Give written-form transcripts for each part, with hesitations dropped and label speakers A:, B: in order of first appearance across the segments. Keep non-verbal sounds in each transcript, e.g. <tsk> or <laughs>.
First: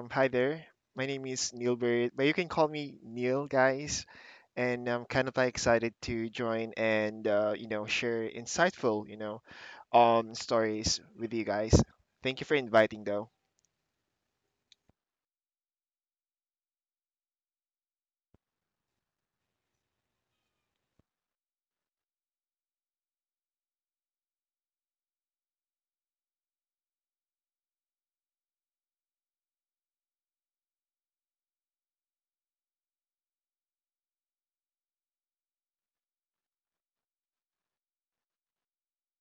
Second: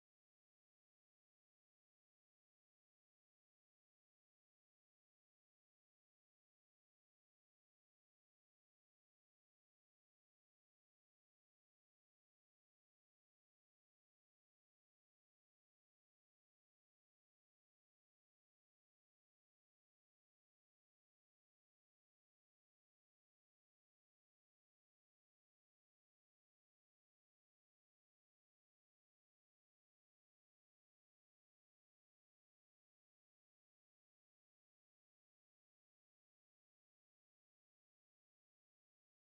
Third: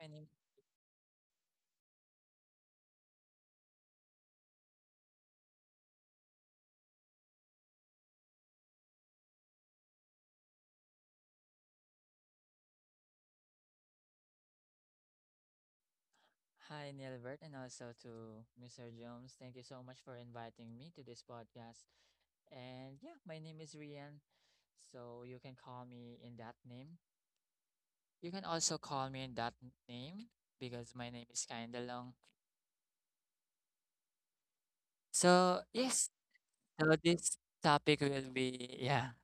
A: My name,
B: Hi there. My name is Neilbert, but you can call me Neil, guys. And I'm kind of like excited to join and share insightful stories with you guys. Thank you for inviting though.
A: Hi, Nilbert, and also to Mr. Jones. Thank you so much for inviting me to this podcast. And yeah, my name is Rian, so you can call me in that name. You can also call me in that name because my name is kinda long. So yes, so this topic will be yeah. <laughs>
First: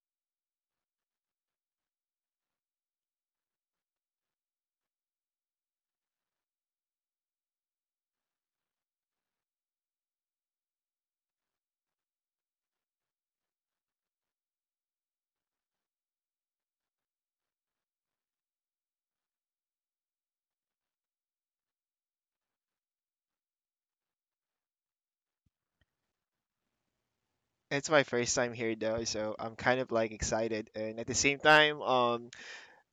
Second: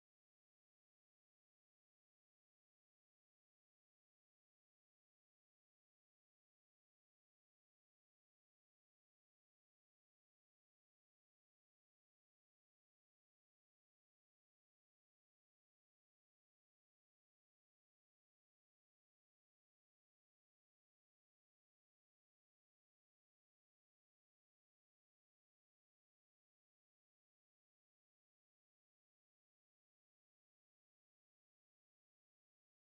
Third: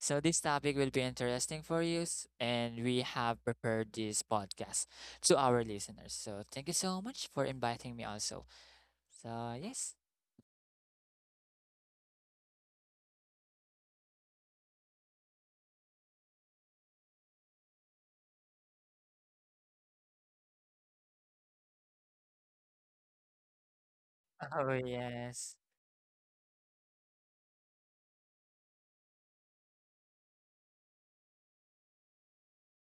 A: So this topic will be interesting for you, and we have prepared this podcast to our listeners. So thank you so much for inviting me also. So yes. Oh, yes.
B: It's my first time here though, so I'm kind of like excited and at the same time um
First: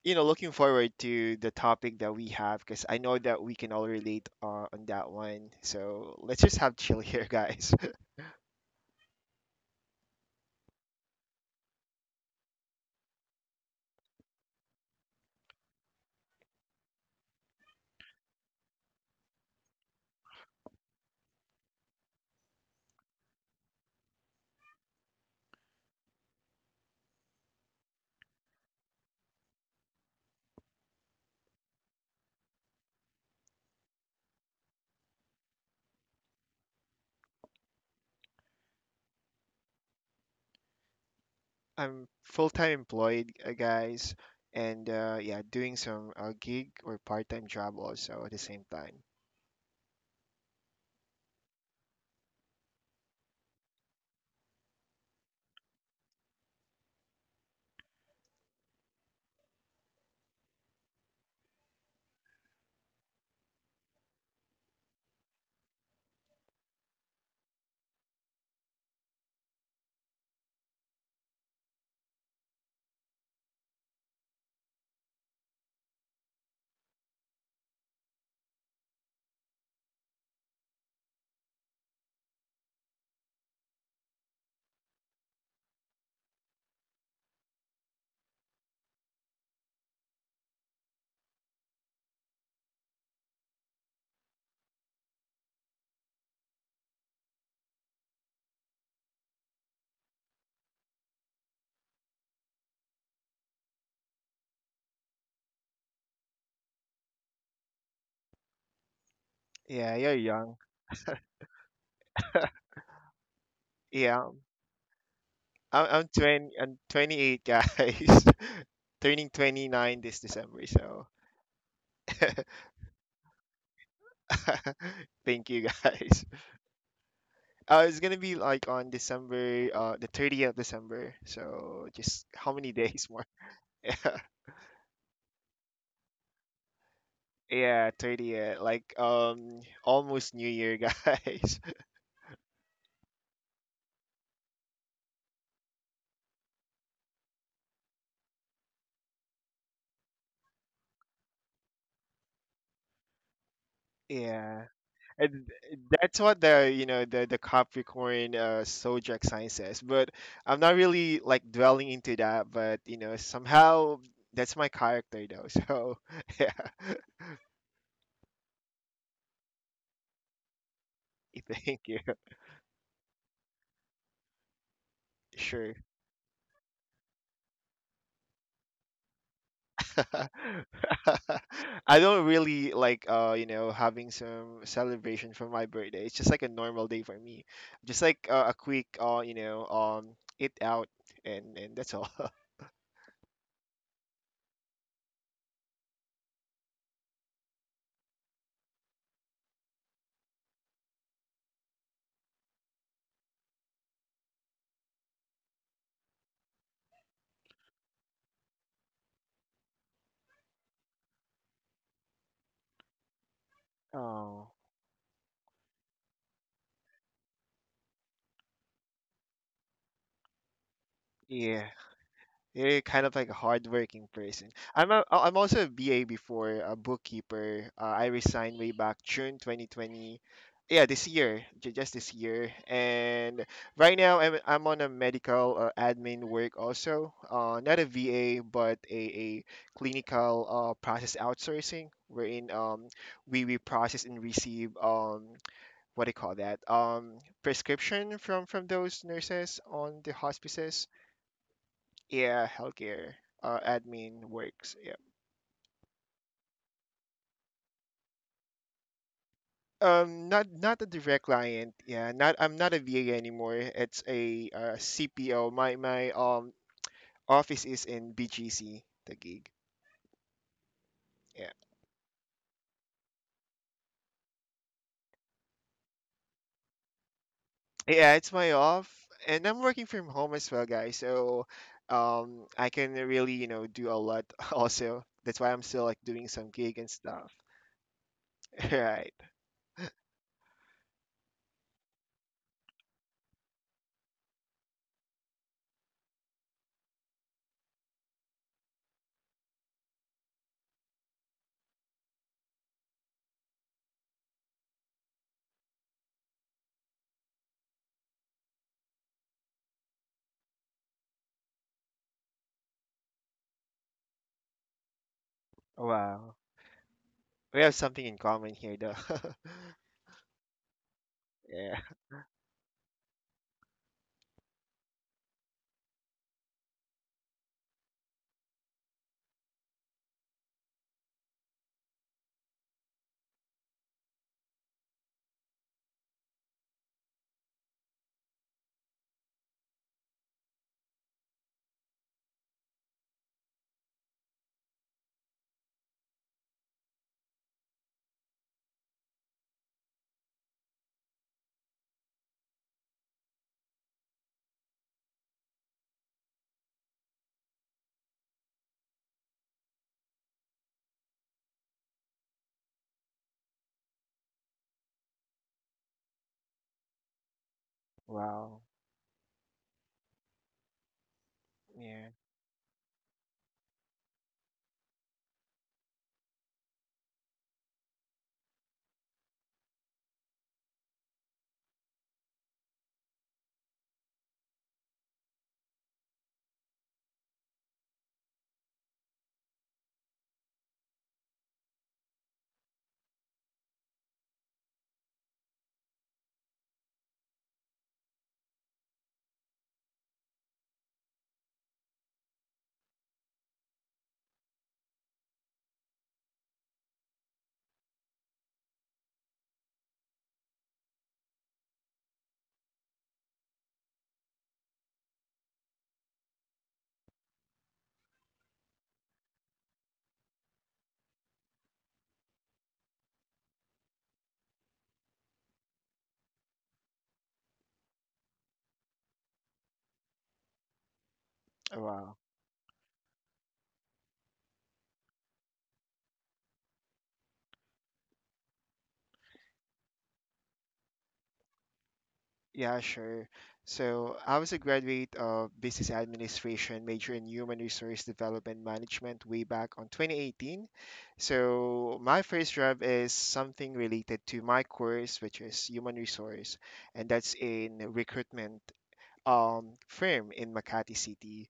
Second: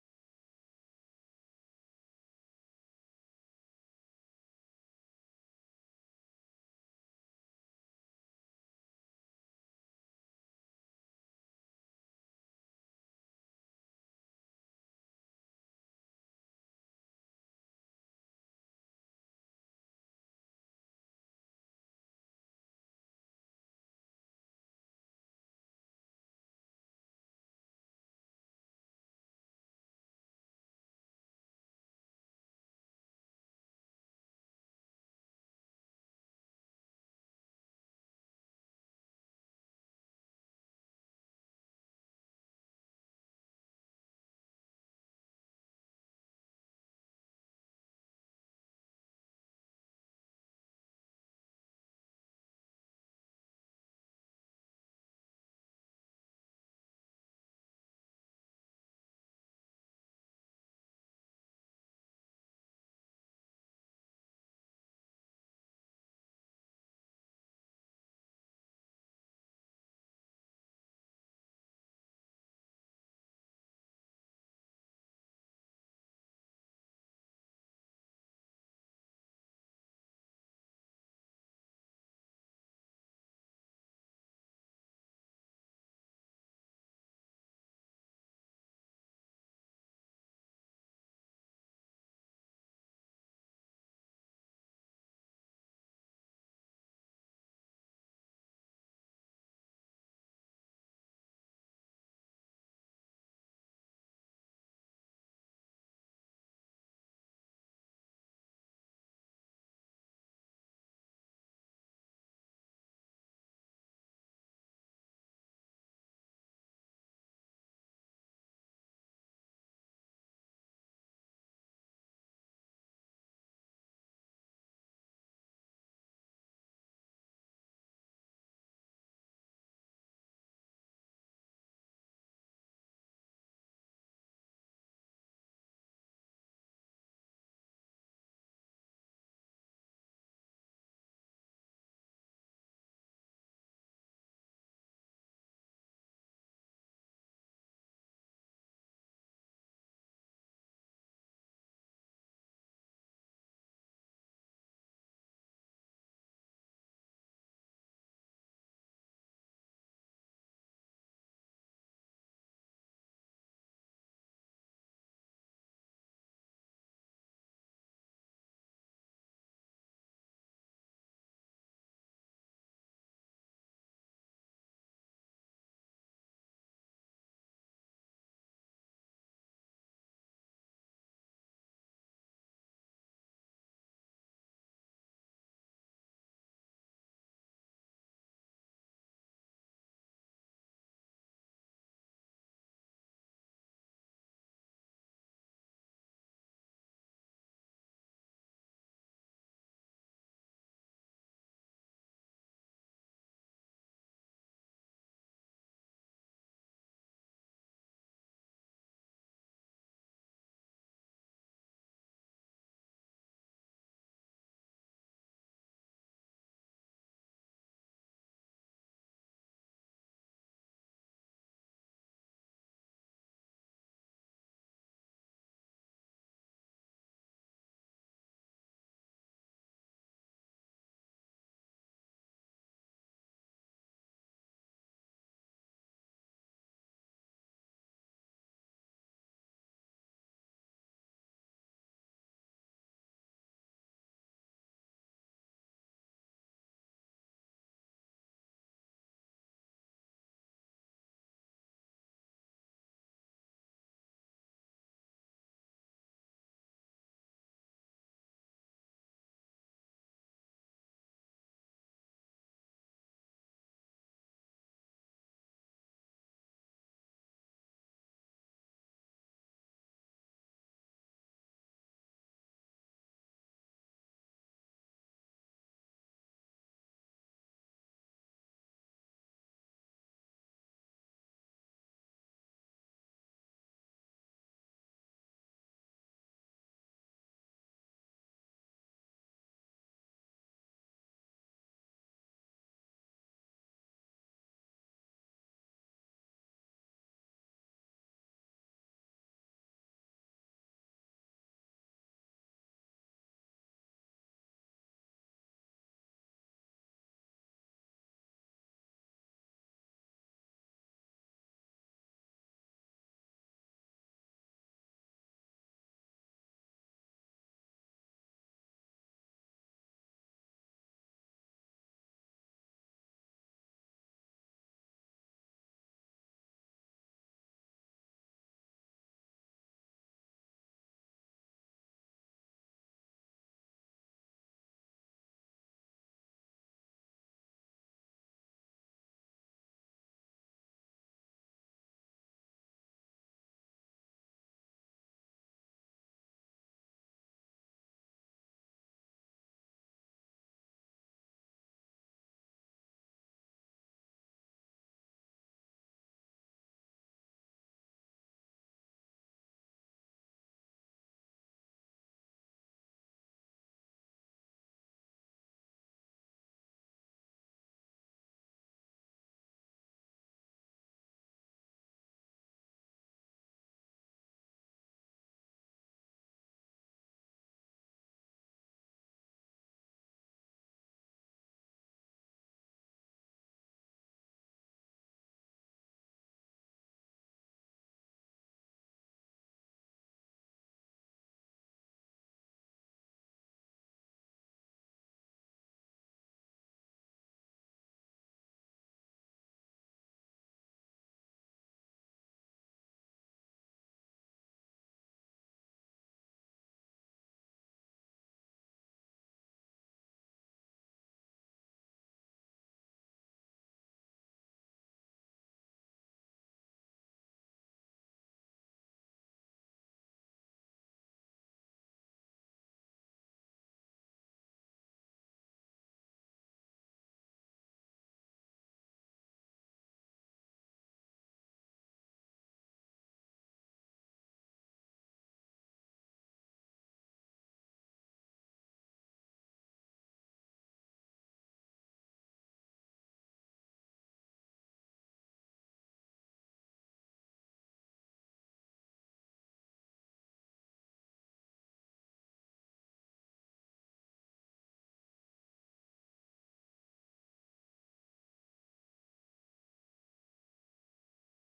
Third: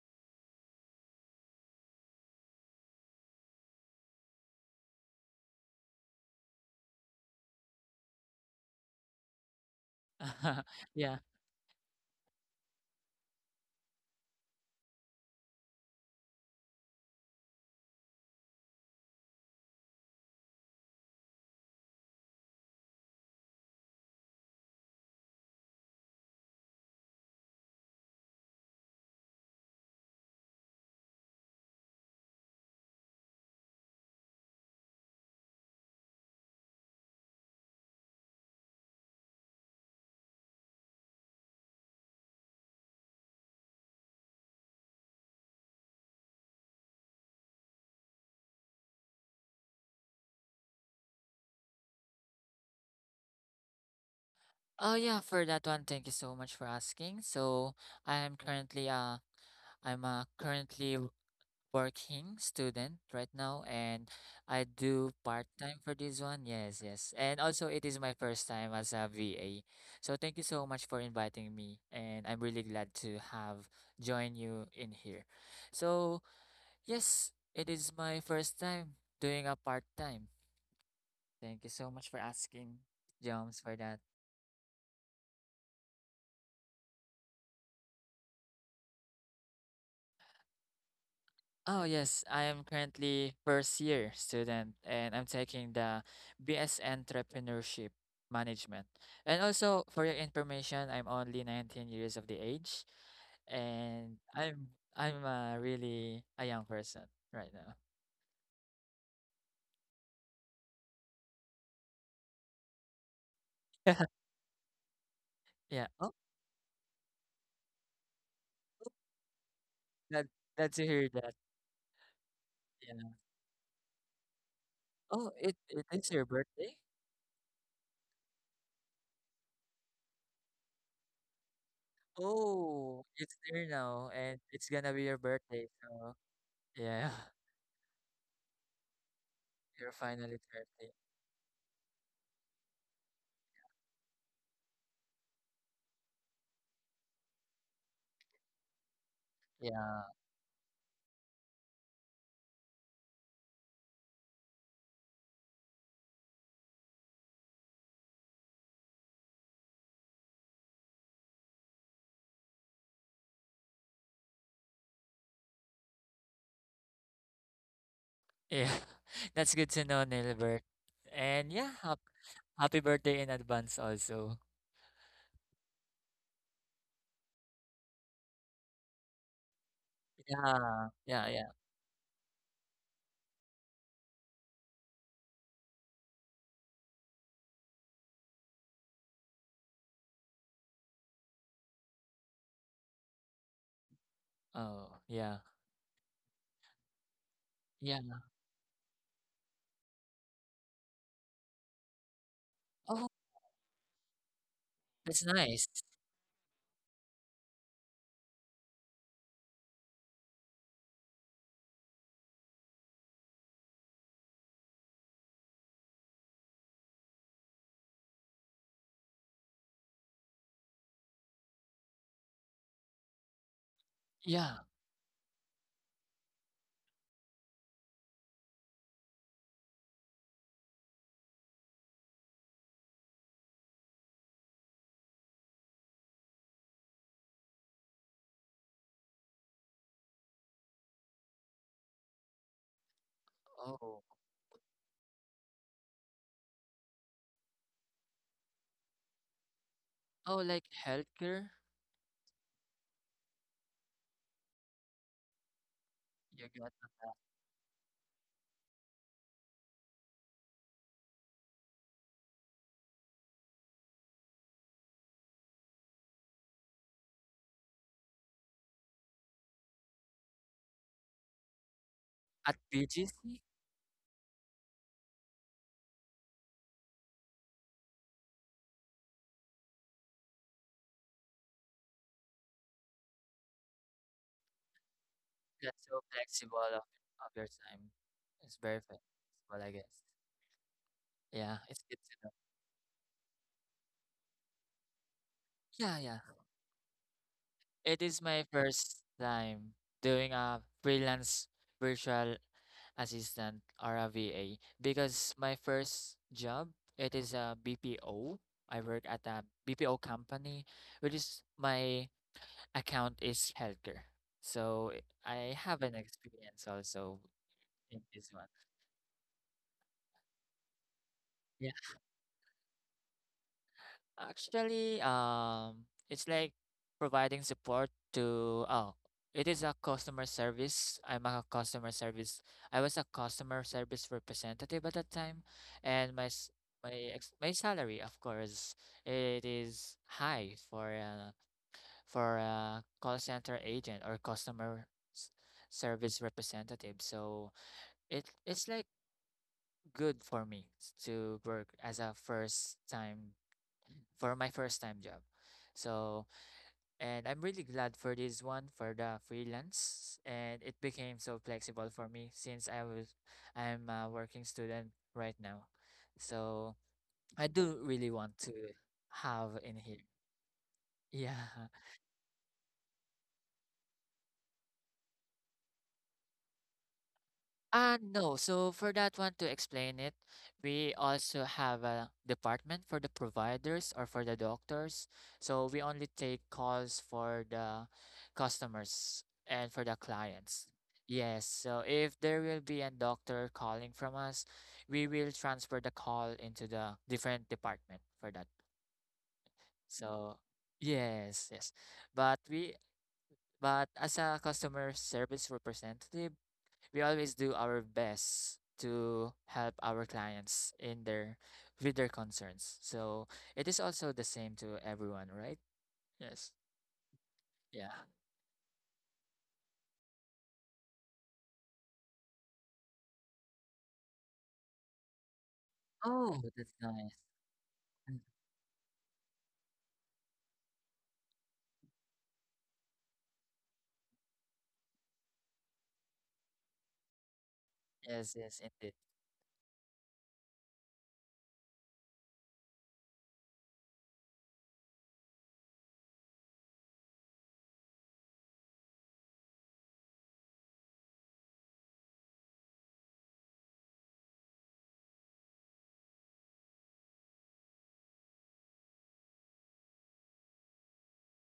B: you know looking forward to the topic that we have because I know that we can all relate on that one. So let's just have chill <laughs> here, guys.
A: <laughs> Yeah.
B: I'm full-time employed, guys, and yeah, doing some gig or part-time job also at the same time.
A: Oh, yeah, for that one, thank you so much for asking. So I am currently uh I'm a currently working student right now and I do part-time for this one. Yes, yes. And also it is my first time as a VA. So thank you so much for inviting me and I'm really glad to have joined you in here. So, yes, it is my first time doing a part-time. Thank you so much for asking, Jones, for that. Oh, yes, I am currently first year student and I'm taking the BS Entrepreneurship Management. And also, for your information, I'm only 19 years of the age and I'm really a young person right now.
B: Yeah, you're young.
A: <laughs>
B: Yeah, I'm
A: Yeah.
B: I'm
A: Oh,
B: 28, guys. <laughs> Turning 29 this
A: that
B: December,
A: glad to
B: so
A: hear that. Yeah.
B: <laughs>
A: Oh,
B: thank
A: it
B: you
A: it is
B: guys.
A: your birthday.
B: It's gonna be like on December, the 30th of December. So just how many days
A: Oh,
B: more?
A: it's there now, and
B: <laughs>
A: it's gonna be your birthday. So yeah.
B: Yeah, 30th, like
A: You're
B: almost
A: finally
B: New Year,
A: 30.
B: guys.
A: Yeah.
B: <laughs> Yeah. And that's what the you know the Capricorn zodiac sign says. But I'm not really like dwelling into that. But you know somehow that's my character though. <laughs> So yeah,
A: Yeah. <laughs> That's good to know, Nilbert.
B: <laughs>
A: And yeah,
B: thank you.
A: happy birthday in advance also.
B: Sure. <laughs>
A: Yeah. Yeah, yeah.
B: I don't really like having some celebration for my birthday. It's just like a normal day for me. Just like a quick eat out and that's all. <laughs>
A: Oh, yeah. Yeah. Oh, that's nice.
B: Oh, yeah. You're kind of like a hardworking person.
A: Yeah.
B: I'm also a BA before, a bookkeeper. I resigned way back June 2020. Yeah, this year, just this year. And right now, I'm on a medical admin work also. Not a VA, but a clinical process outsourcing, wherein we process
A: Oh.
B: and receive what do you call that? Prescription from those nurses on the
A: Oh, like
B: hospices.
A: healthcare?
B: Yeah, healthcare admin works. Yeah.
A: You got
B: Not a direct client. Yeah, not I'm not a VA anymore. It's a CPO. My office is in BGC, the gig. Yeah.
A: at BGC?
B: Yeah, and I'm working from home as well, guys. So, I can really you know do a lot <laughs> also. That's why I'm still
A: That's
B: like
A: so
B: doing some
A: flexible
B: gig and stuff.
A: of
B: <laughs>
A: your time. It's very
B: Right.
A: flexible, I guess. Yeah, it's good to know. Yeah, yeah. It is my first time doing a freelance virtual assistant or a V A, because my first job it is a BPO. I BPO. Work at a BPO company, which is my account is healthcare. So I have an
B: Wow.
A: experience also
B: We have something
A: in
B: in
A: this one.
B: common here, though. <laughs> Yeah.
A: Actually, it's like providing support to, oh, it is a customer service. I'm a customer service. I was a customer service representative at that time, and my s- my ex my salary, of course, it is high for a call center agent or customer s- service representative. So it's like good for me to work as a first time for my first time job. So, and I'm really glad for this one for the freelance and it became so flexible for me since I'm a working student right now. So, I do really want
B: Wow.
A: to have in here. <laughs> Yeah.
B: Yeah.
A: No. So for that one, to explain it, we also have a department for the providers or for the doctors. So we only take calls for the customers and for the clients. Yes. So if there will be a doctor calling from us, we will transfer the call into the different department for that. So yes, yes. But we, but as a customer service representative, we always do our best to help our clients in their with their concerns. So it is also the same to everyone, right? Yes. Yeah. Oh, Oh, that's nice. Mm,
B: Wow.
A: yes, yes, indeed.
B: Yeah, sure. So I was a graduate of business administration, major in human resource development management way back on 2018. So my first job is something related to my course, which is human resource, and that's in recruitment firm in Makati City,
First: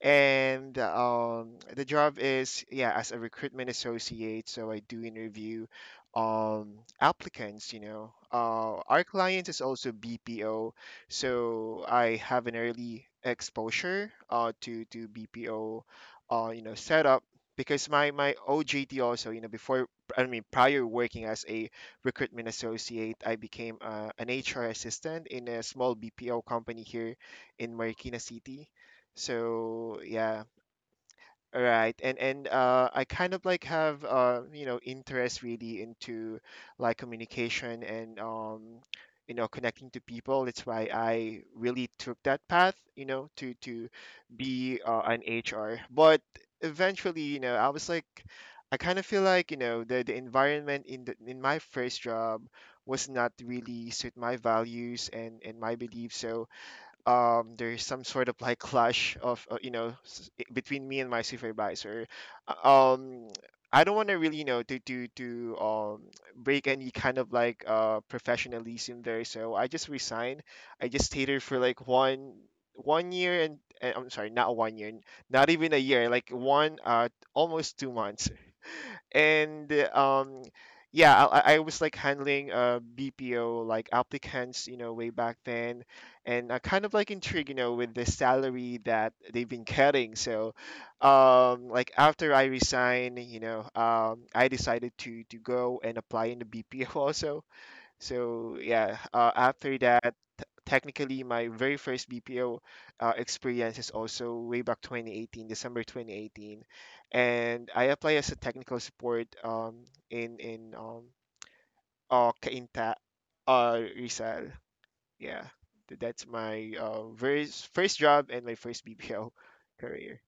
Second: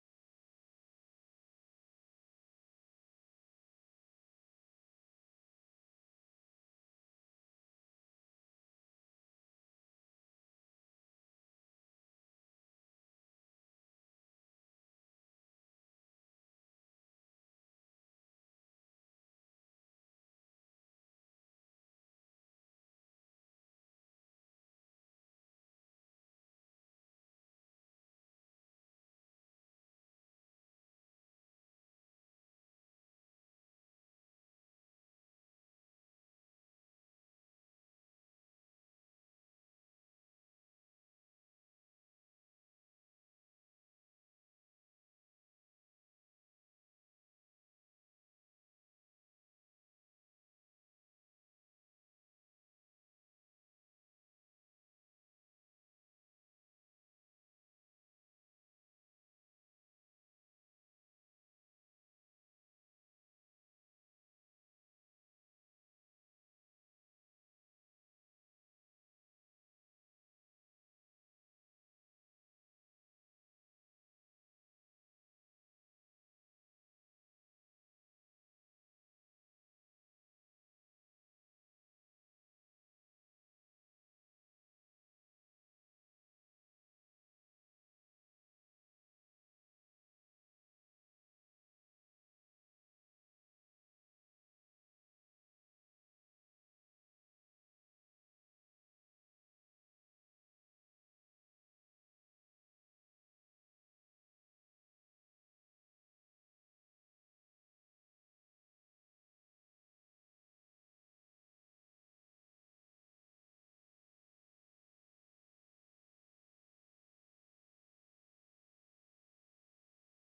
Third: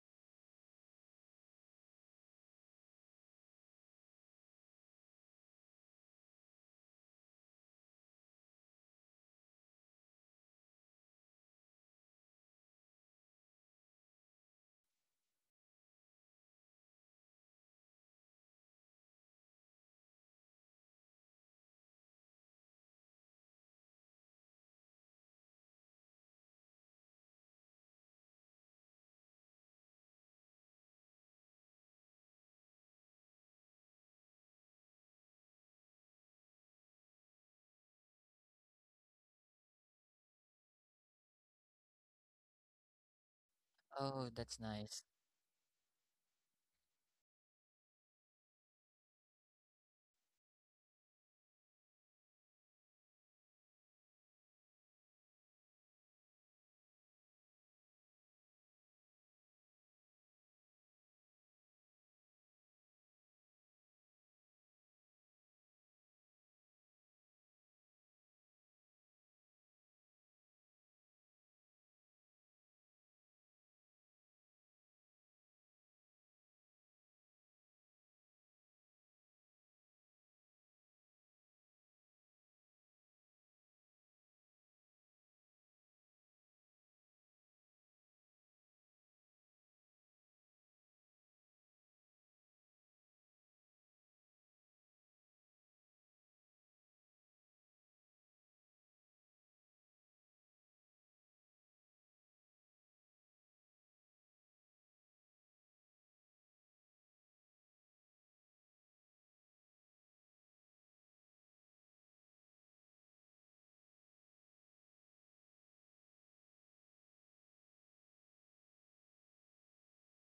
B: and the job is, yeah, as a recruitment associate. So I do interview applicants, you know. Our client is also BPO, so I have an early exposure to BPO you know setup, because my OJT also you know before, I mean prior working as a recruitment associate, I became an HR assistant in a small BPO company here in Marikina City. So yeah, all right. And I kind of like have you know interest really into like communication and you know connecting to people. That's why I really took that path, you know, to
A: Oh, that's
B: be
A: nice.
B: an HR. But eventually, you know, I was like, I kind of feel like you know the environment in the in my first job was not really suit my values and my beliefs. So there's some sort of like clash of you know between me and my supervisor. Uh, Um, I don't want to really you know to break any kind of like professionalism there, so I just resigned. I just stayed there for like one year and I'm sorry, not 1 year, not even a year, like one almost 2 months, and yeah. I was like handling BPO like applicants, you know, way back then, and I kind of like intrigued you know with the salary that they've been cutting. So like after I resigned, you know, I decided to go and apply in the BPO <laughs> also. So yeah, after that, technically my very first BPO experience is also way back 2018, December 2018, and I apply as a technical support in Cainta, Rizal. Yeah, that's my first job and my first BPO <laughs> career.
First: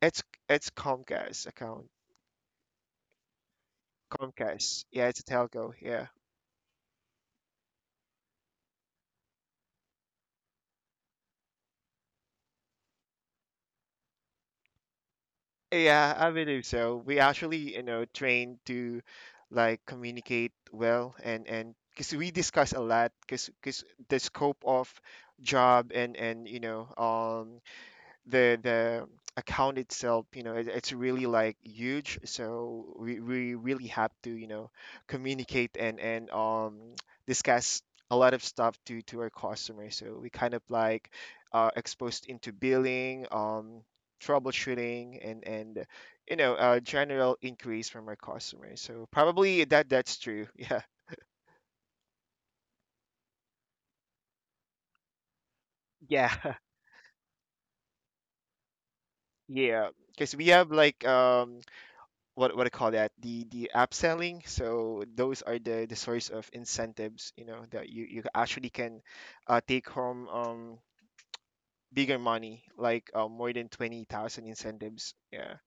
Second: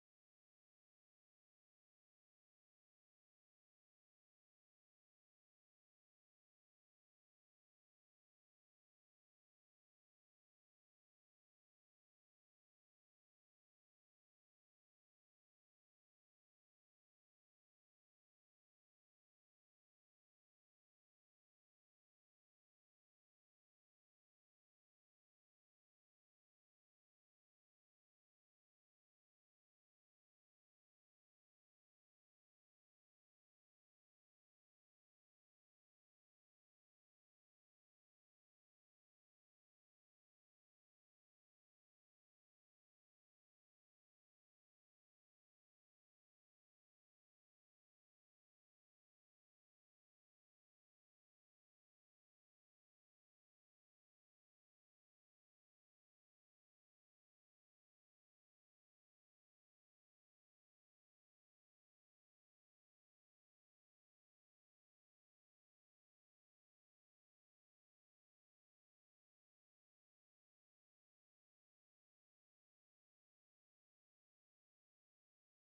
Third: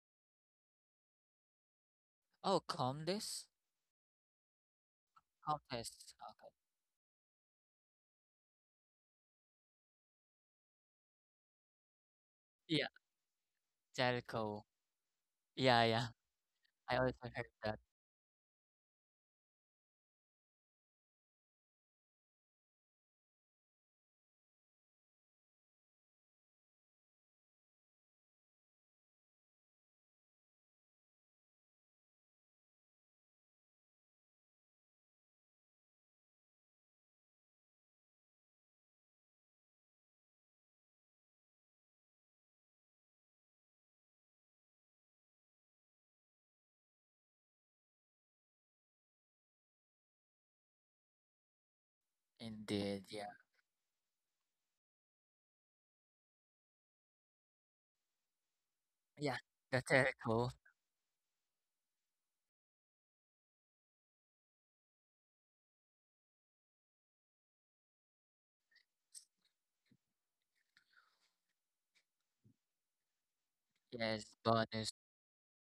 B: It's it's Comcast account.
A: Oh, Comdis?
B: Comcast. Yeah, it's a telco. Yeah.
A: Comtest. Okay. Yeah. Telco. Yeah, yeah.
B: Yeah, I believe
A: I
B: so.
A: also
B: We
A: heard that.
B: actually, you know, train to like communicate well and because we discuss a lot, because the scope of job and you know the account itself, you know, it, it's really like huge, so we really have to you know communicate and <tsk> discuss a lot of stuff to our customers. So we kind of like exposed into billing, troubleshooting, and you know general inquiries from our customers. So probably that that's true. <laughs> Yeah,
A: Indeed. Yeah.
B: yeah. <laughs>
A: Yeah. The
B: Yeah, because we
A: telco.
B: have like what I call that the upselling. So those are the source of incentives, you know, that you actually can take home bigger money, like more than twenty
A: Yes.
B: thousand
A: Bonus.
B: incentives. Yeah.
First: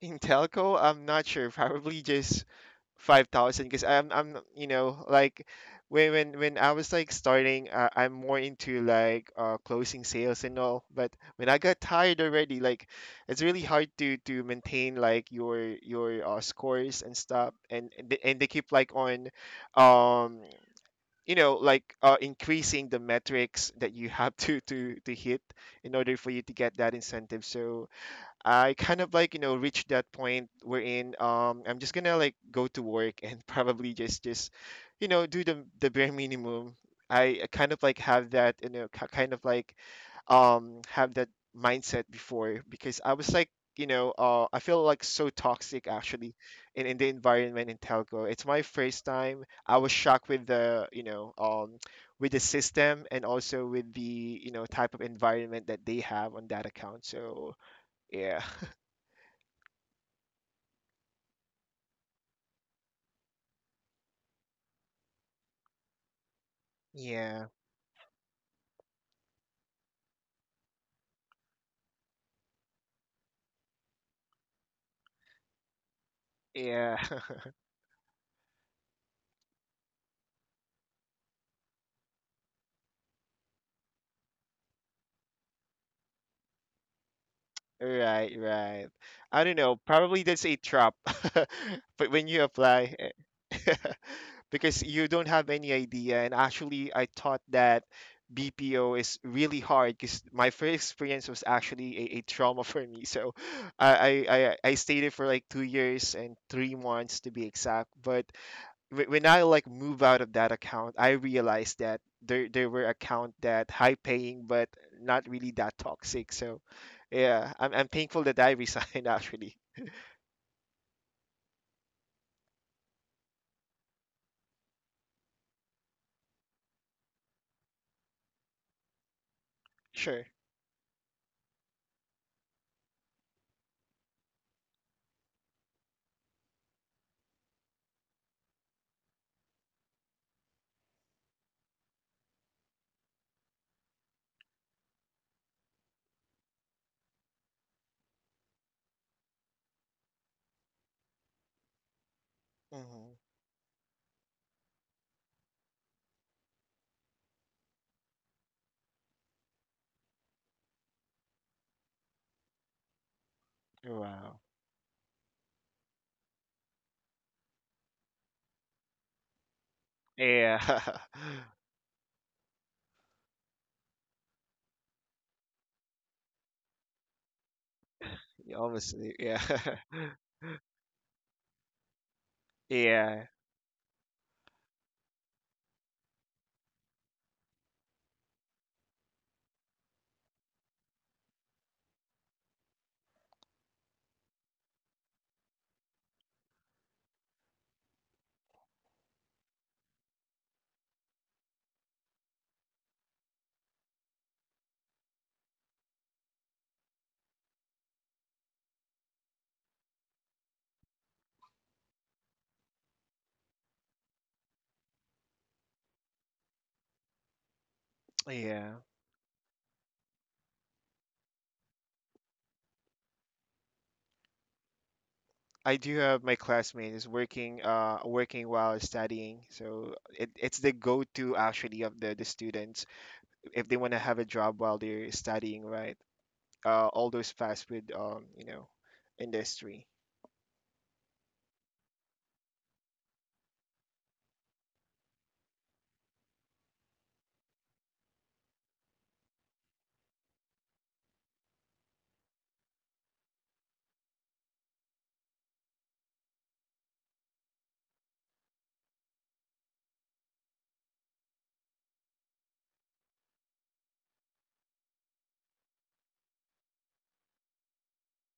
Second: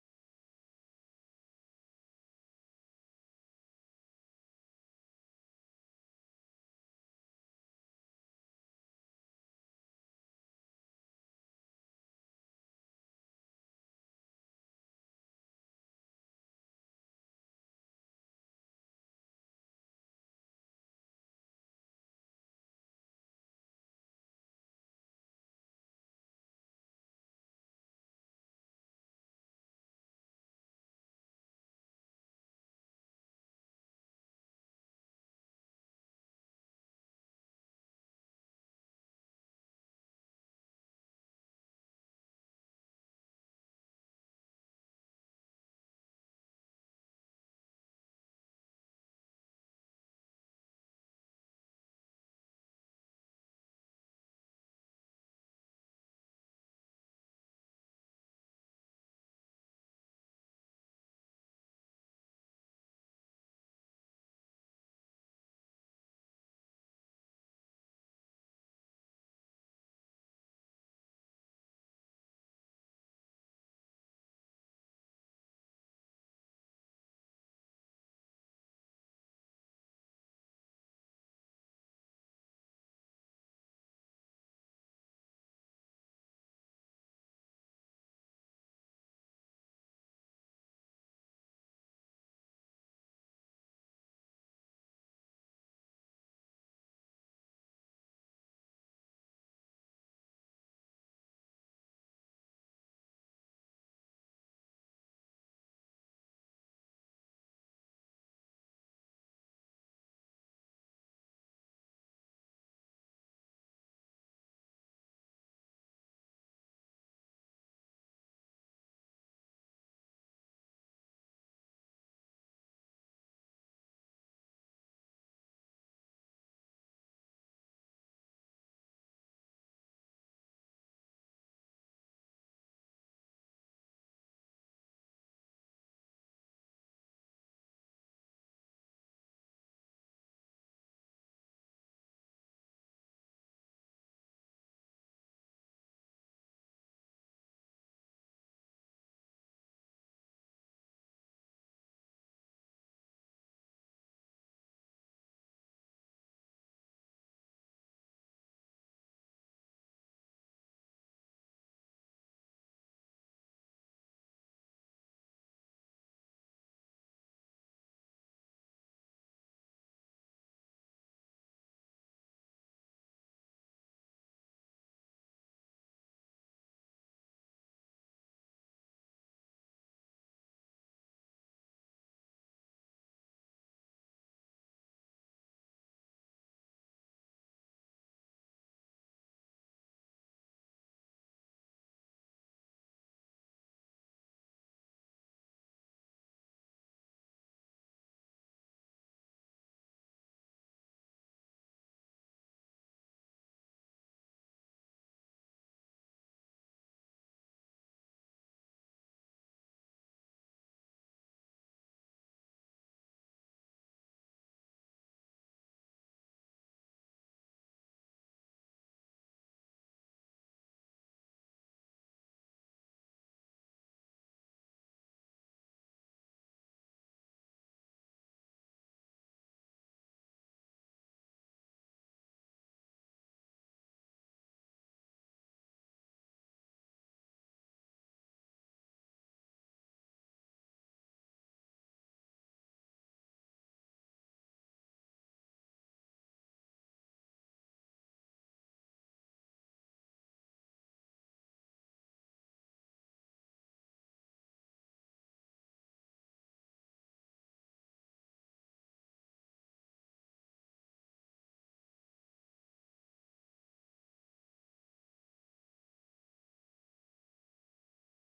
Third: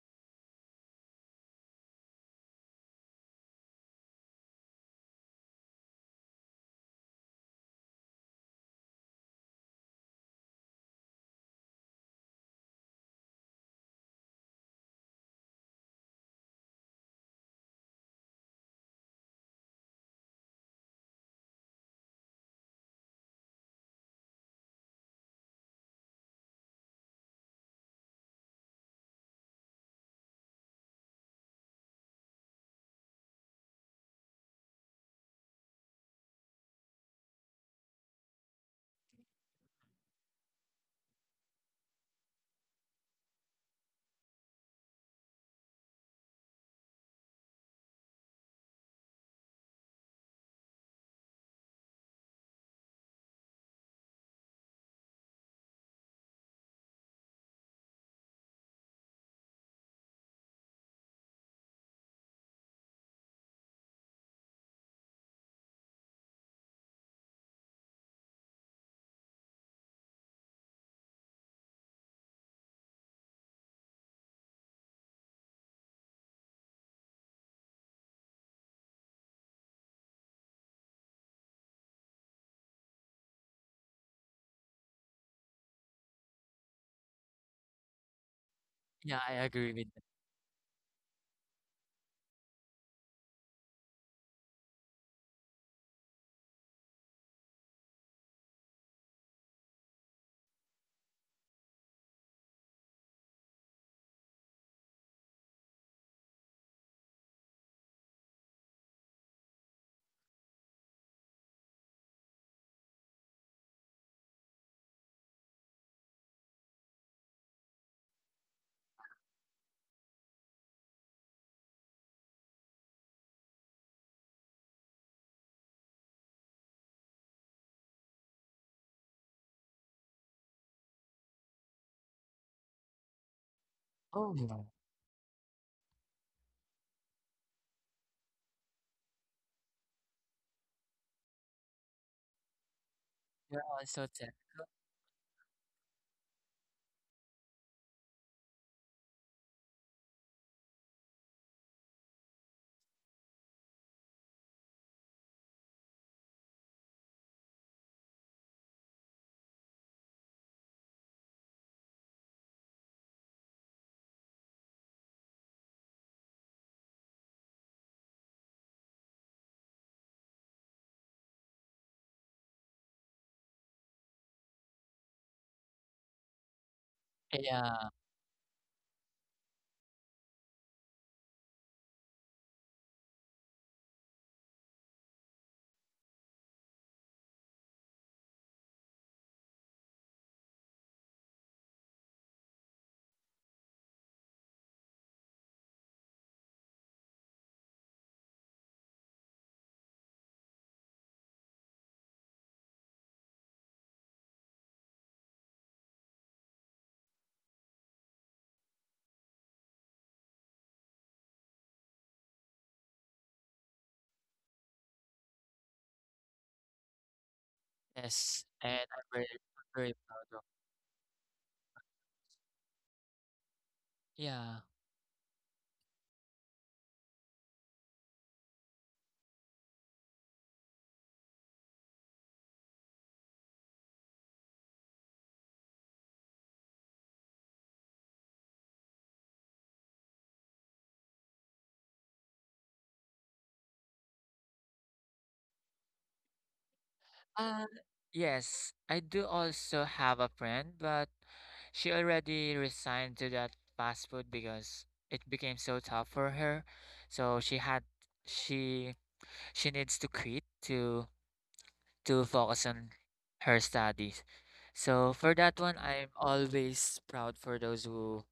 B: In telco, I'm not sure. <laughs> Probably just 5,000, because I'm you know like when I was like starting, I'm more into like closing sales and all. But when I got tired already, like it's really hard to maintain like your scores and stuff, and and they keep like on um you know like increasing the metrics that you have <laughs> to hit in order for you to get that incentive. So I kind of like you know reached that point wherein I'm just gonna like go to work, and <laughs> probably just you know do the bare minimum. I kind of like have that you know have that mindset before, because I was like you know I feel like so toxic actually in the environment in telco. It's my first time. I was shocked with the you know with the system, and also with the you know type of environment that they have on that account. So yeah. <laughs> Yeah. Yeah. <laughs> Right, right.
A: Yeah, I
B: I don't
A: agree
B: know.
A: with that.
B: Probably that's a trap. <laughs> But when you apply, <laughs> because you don't have any idea. And actually, I thought that BPO is really hard, because my first experience was actually a trauma <laughs> for me. So I stayed there for like 2 years and 3 months, to be exact. But when I like move out of that account, I realized that there were account that high paying but not really that toxic. So yeah, I'm thankful that I resigned <laughs> actually. Sure.
A: Oh, yeah, you're also tech.
B: Hmm. Wow. Yeah. <laughs>
A: Yeah.
B: Yeah, honestly, yeah. <laughs> Yeah.
A: Yes,
B: Yeah.
A: and I'm very, very proud of. Yeah.
B: I do have my classmate is working, working while studying. So it's the go-to actually of the students, if they want to have a job while they're studying, right? All those fast food you know industry.
A: Uh, yes, I do also have a friend, but she already resigned to that fast food because it became so tough for her. So she had she she needs to quit to focus on her studies. So for that one, I'm always proud for those who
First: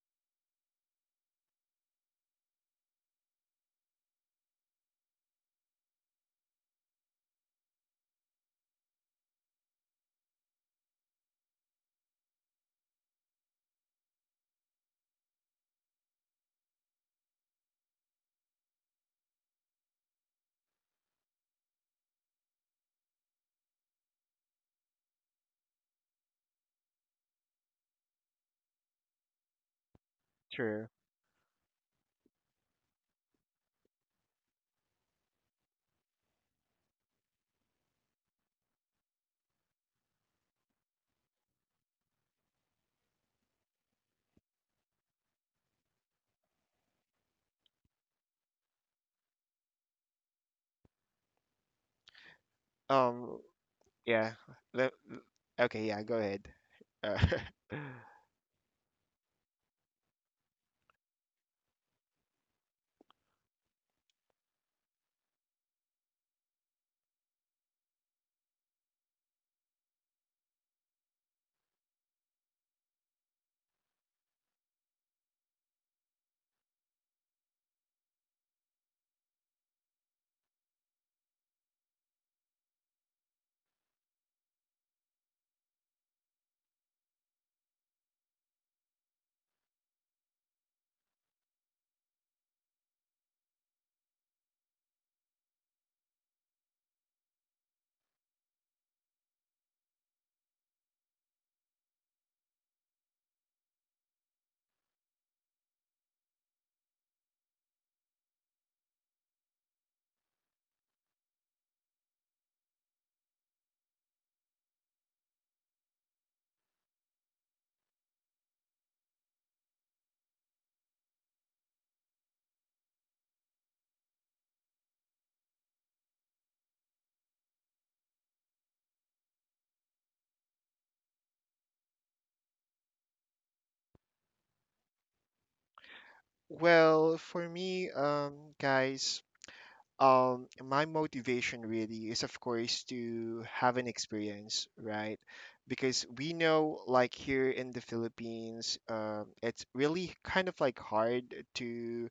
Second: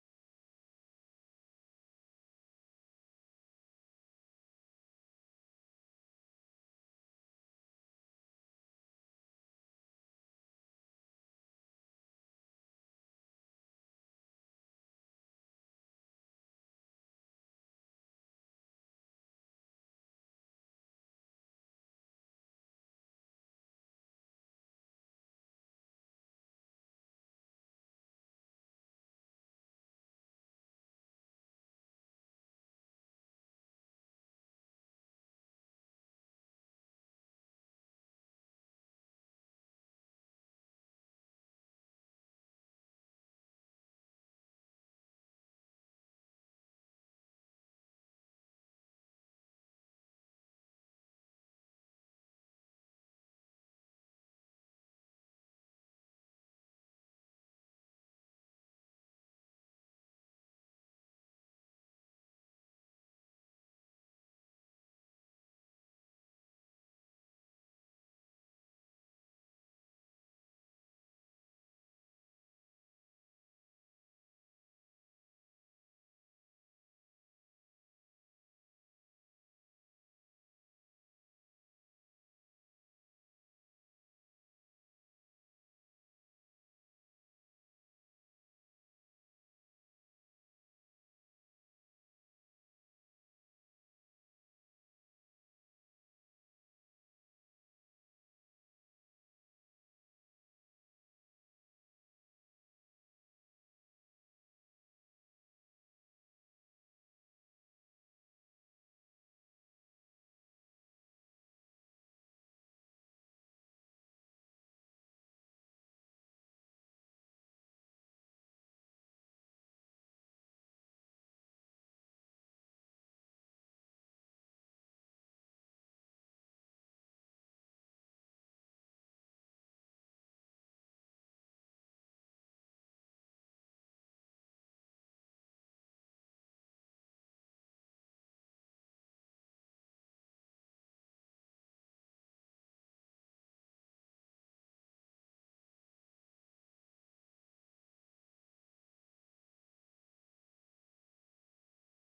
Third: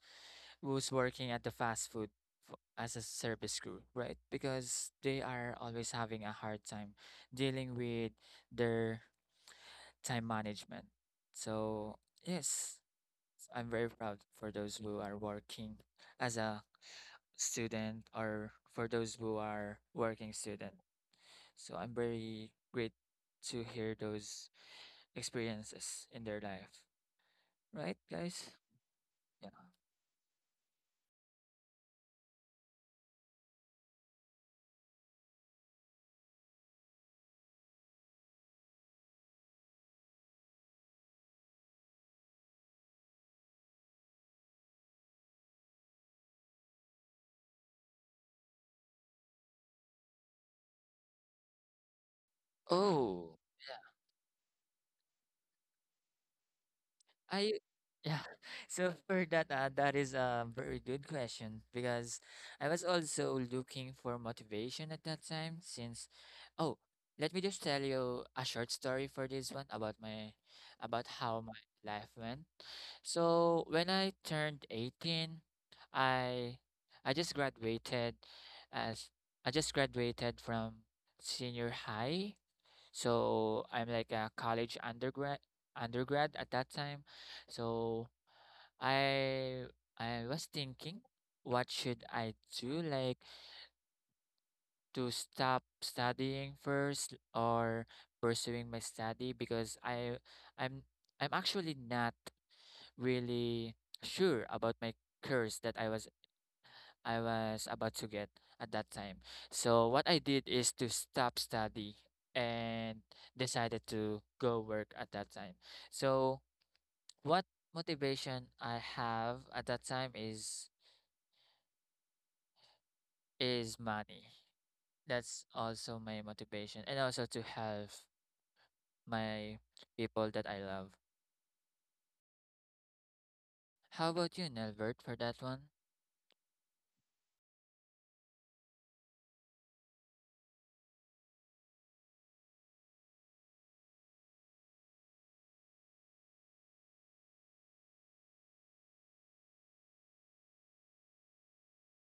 A: who's working at the fast food as a service crew, right? Because they are always having a hard time dealing with their time management. So, yes, I'm very proud for those who are working as a student or for those who are working student. So, I'm very great to hear those experiences in their life, right, guys? Yeah.
B: True.
A: Oh,
B: Um. Yeah. Le- okay. Yeah. Go ahead. Uh,
A: I
B: <laughs>
A: yeah. <laughs> So for that, that is a very good question because I was also looking for motivation at that time since oh, let me just tell you a short story for this one about my about how my life went. So when I turned 18, I I just graduated as I just graduated from senior high, so I'm like a college undergrad at that time. So I I was thinking what should I do, like to stop studying first or pursuing my study because I'm I'm actually not really sure about my course that I was about to get at that time. So what I did is to stop study and decided to go work at that time. So what motivation I have at that time is money. That's also my motivation and also to help my people that I love. How about you, Nelbert, for that one?
B: well, for me, guys, my motivation really is, of course, to have an experience, right? Because we know, like here in the Philippines, it's really kind of like hard to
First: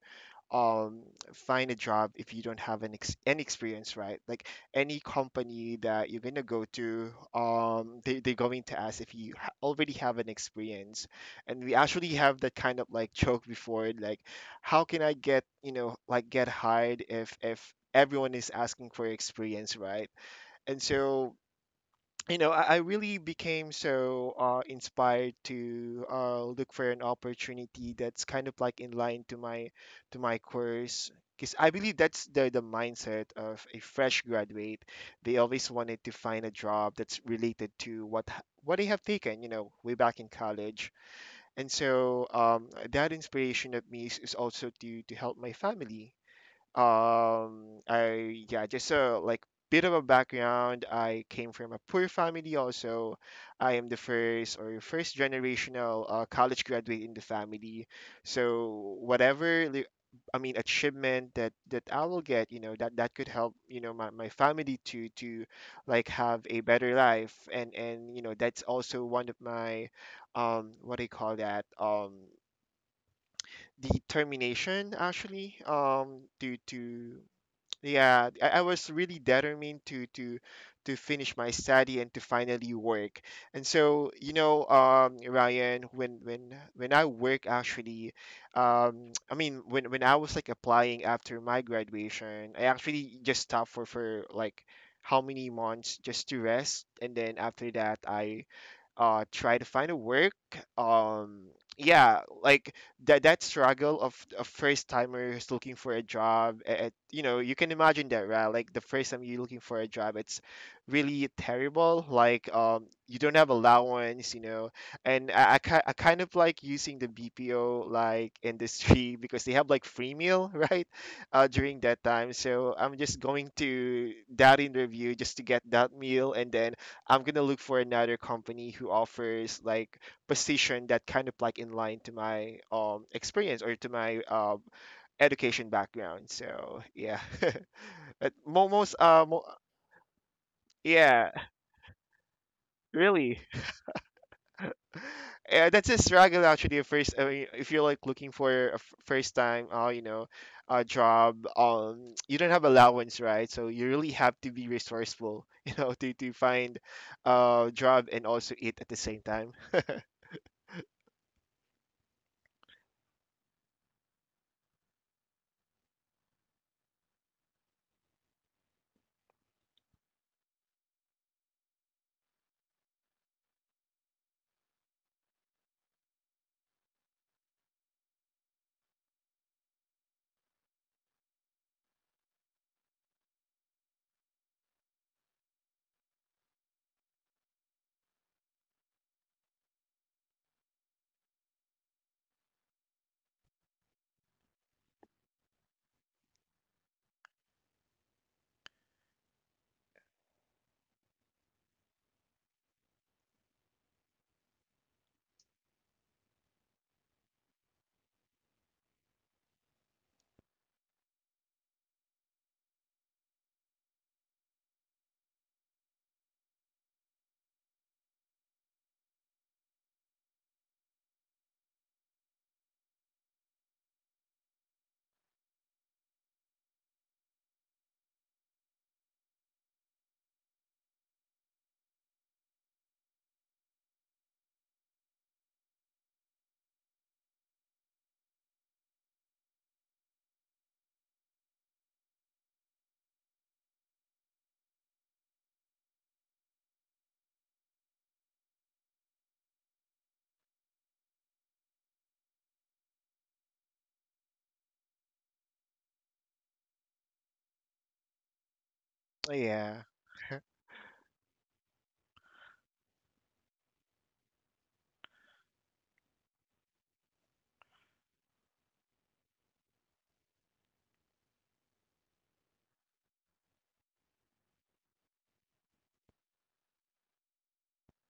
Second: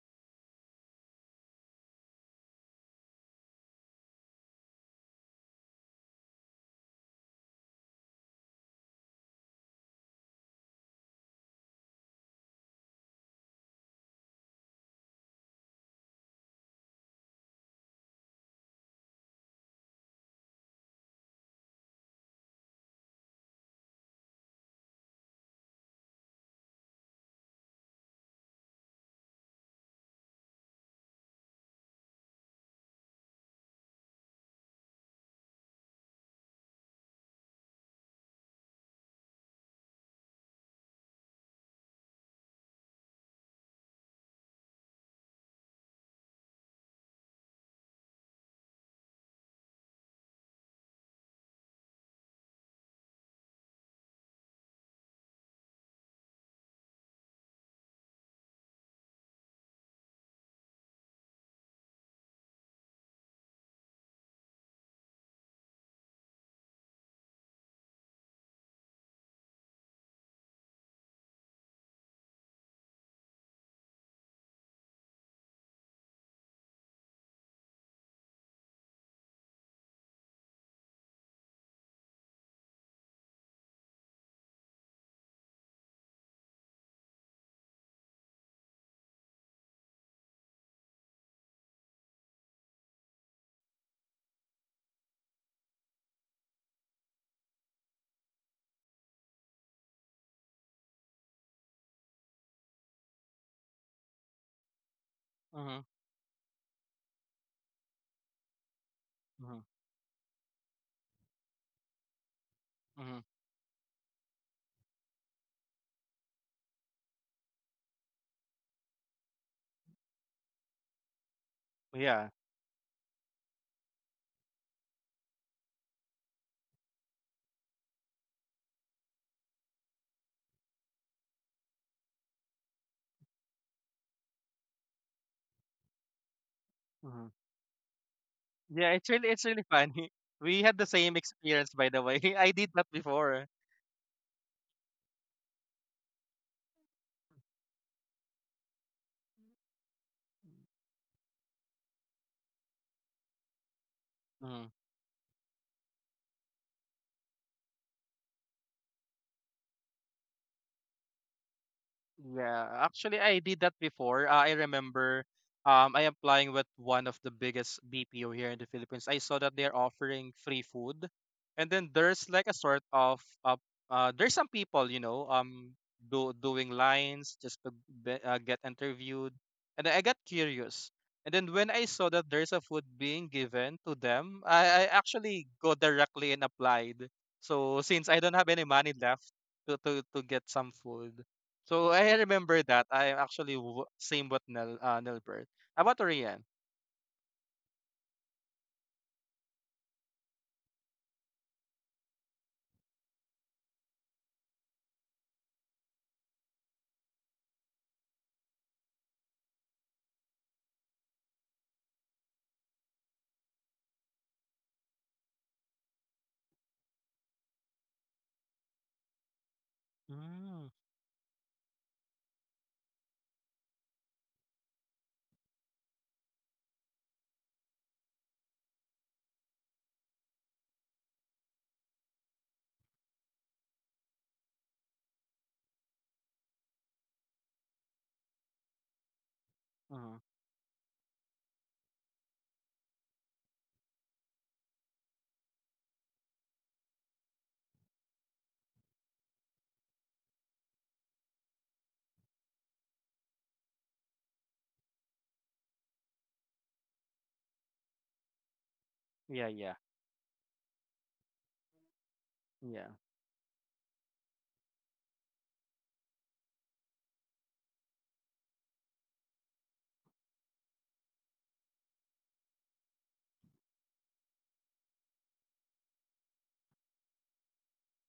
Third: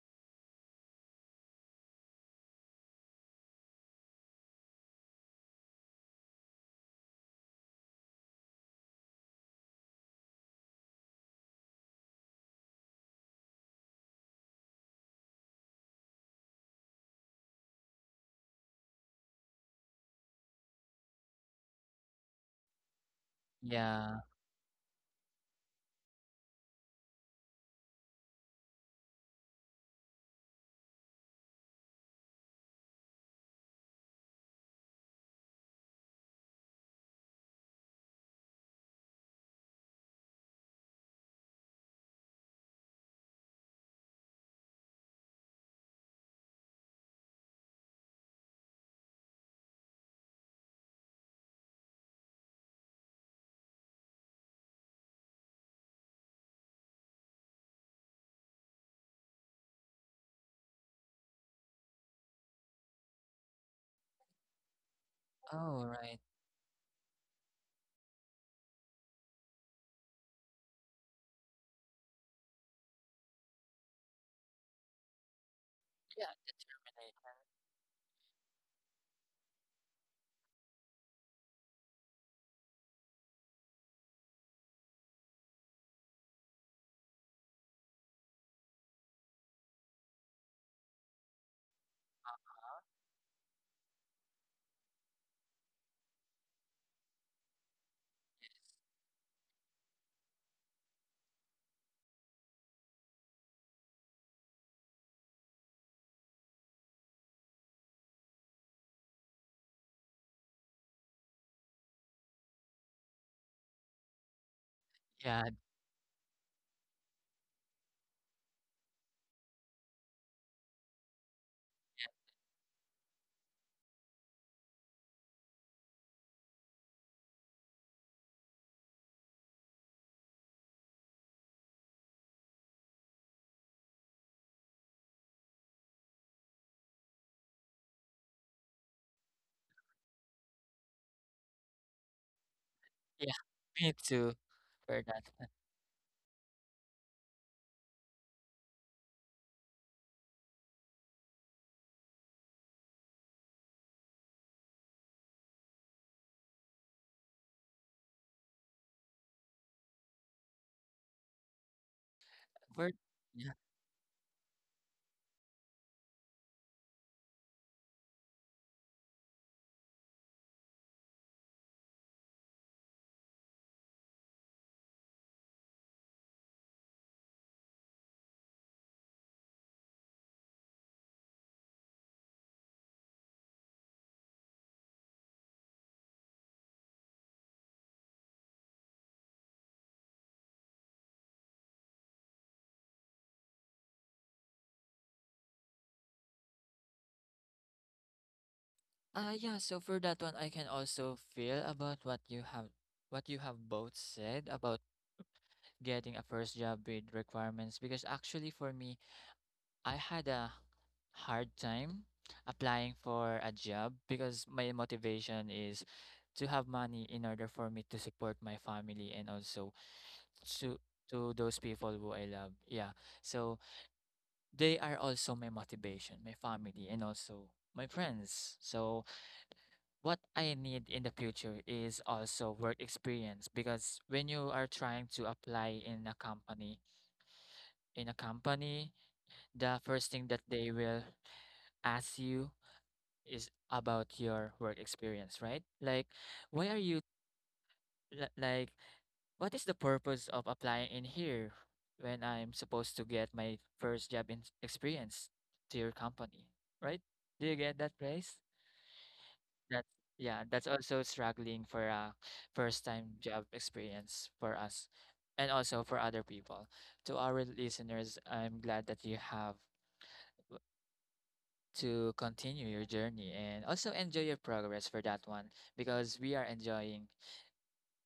B: um find a job if you don't have any experience, right? Like any company that you're going to go to, they, they're going to ask if you already have an experience. And we actually have that kind of like joke before, like how can I get you know like get hired if everyone is asking for experience, right? And so you know, I really became
A: Yeah.
B: so inspired to look for an opportunity that's kind of like in line to my course. Because I believe that's the mindset of a fresh graduate. They always wanted to find a job that's related to what they have taken, you know, way back in college. And so that inspiration of me is also to help my family. I, yeah, just a like bit of a background. I came from a poor family also. I am the first or first generational college graduate in the family. So whatever I mean achievement that that I will get, you know, that that could help, you know, my family to
A: Oh,
B: like
A: right.
B: have a better life, and you know, that's also one of my what do you call that? Determination actually
A: Yeah,
B: to
A: determination.
B: yeah, I was really determined to finish my study and to finally work. And so, you know, Ryan, when when I work actually, <tsk> I mean, when I was like applying after my graduation, I actually just stopped for like how many months just to rest, and then after that, I try to find a work. um yeah, like that that struggle of a first timer who's looking
C: Mhm,
B: for a job at, you know, you can imagine that, right? Like the first time you're looking
C: mhm,
B: for a job, it's really terrible, like you
C: mhm.
B: don't have allowance, you know. And
A: Yeah,
B: I kind of like using the BPO like industry <laughs> because they have like free meal <laughs> right, during that
C: Yeah.
B: time. So I'm just going to that interview just to get that meal, and then I'm gonna look for another company who offers like position that kind of like in line to my experience or to my education background. So yeah,
C: Mhm.
B: <laughs> But
C: Yeah, it's really funny. <laughs> We had the same
B: yeah,
C: experience by the way. <laughs> I did that
A: yeah.
B: really.
C: before.
B: <laughs>
A: <laughs> Me too for that.
B: Yeah,
A: <laughs>
B: that's a struggle actually. At first, I mean, if you're like looking for a first time, you know, a job, <tsk> you don't have allowance, right? So you really have to be
C: Mhm.
B: resourceful, <laughs> you know, to find a job and also eat at the same time.
C: Yeah,
A: one. For
C: actually, I did that before. I remember I applying with one of the biggest BPO here in the Philippines. I saw that they're offering free food, and then there's like a sort of uh, there's some people. Do doing lines just to be, get interviewed, and I got curious. And then when I saw that there's a food being given to them, I actually go directly and applied. So since I don't have any money left to get some food. So I remember that I am actually same with Nel Nilbert. How about Rian?
A: uh yeah, so for that one I can also feel about what you have both said about getting a first job with requirements because actually for me I had a hard time applying for a job because my motivation is to have money in order for me to support my family and also
C: Mm-hmm.
A: to to those people who I love. Yeah. So they are also my motivation, my family and also my friends. So what I need in the future is also work experience because when you are trying to apply in a company, the first thing that they will ask you is about your work experience, right? Like, why are you like, what is the purpose of applying in here when I'm supposed to get my first job in experience to your company, right? Do you get that, Grace?
C: Yeah, yeah,
B: Yeah.
A: That's yeah, that's also struggling for a first
C: yeah.
A: time job experience for us and also for other people. To our listeners, I'm glad that you have to continue your journey and also enjoy your progress for that one because we are enjoying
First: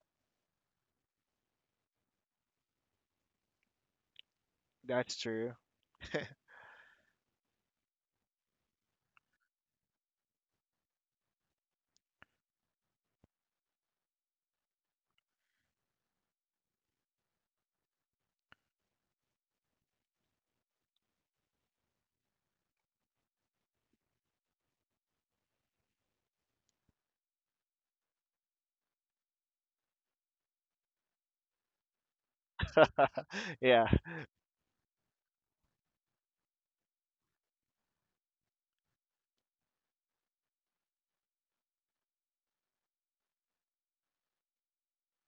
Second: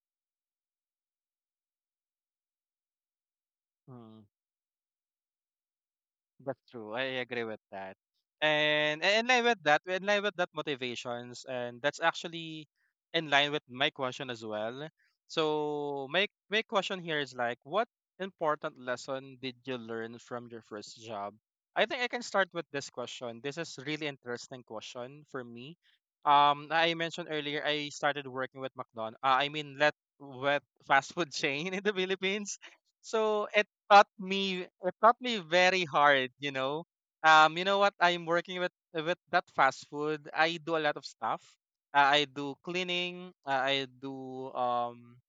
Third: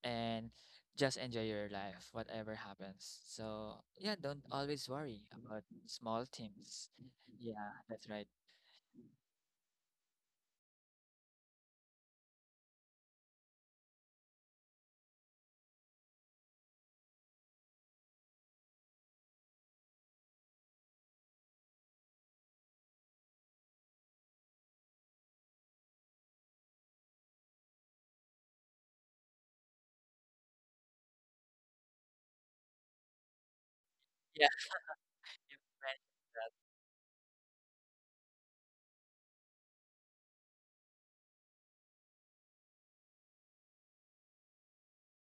A: and just enjoy your life, whatever happens. So yeah, don't always
B: That's
A: worry
B: true.
A: about small
C: That's
A: things.
C: true. I agree with
A: Yeah,
C: that.
A: that's right.
C: And in line with that, in line with that motivations, and that's actually in line with my question as well. So my question here is like, what important lesson did you learn from your first job? I think I can start with this question. This is really interesting question for me. I mentioned earlier I started working with McDonald's. I mean, let with fast food <laughs> chain in the Philippines. So it
B: Yeah.
C: taught
A: Yeah.
C: me very
A: <laughs>
C: hard, you know. You know what I'm working with that fast food, I do a lot of stuff. I do cleaning. I do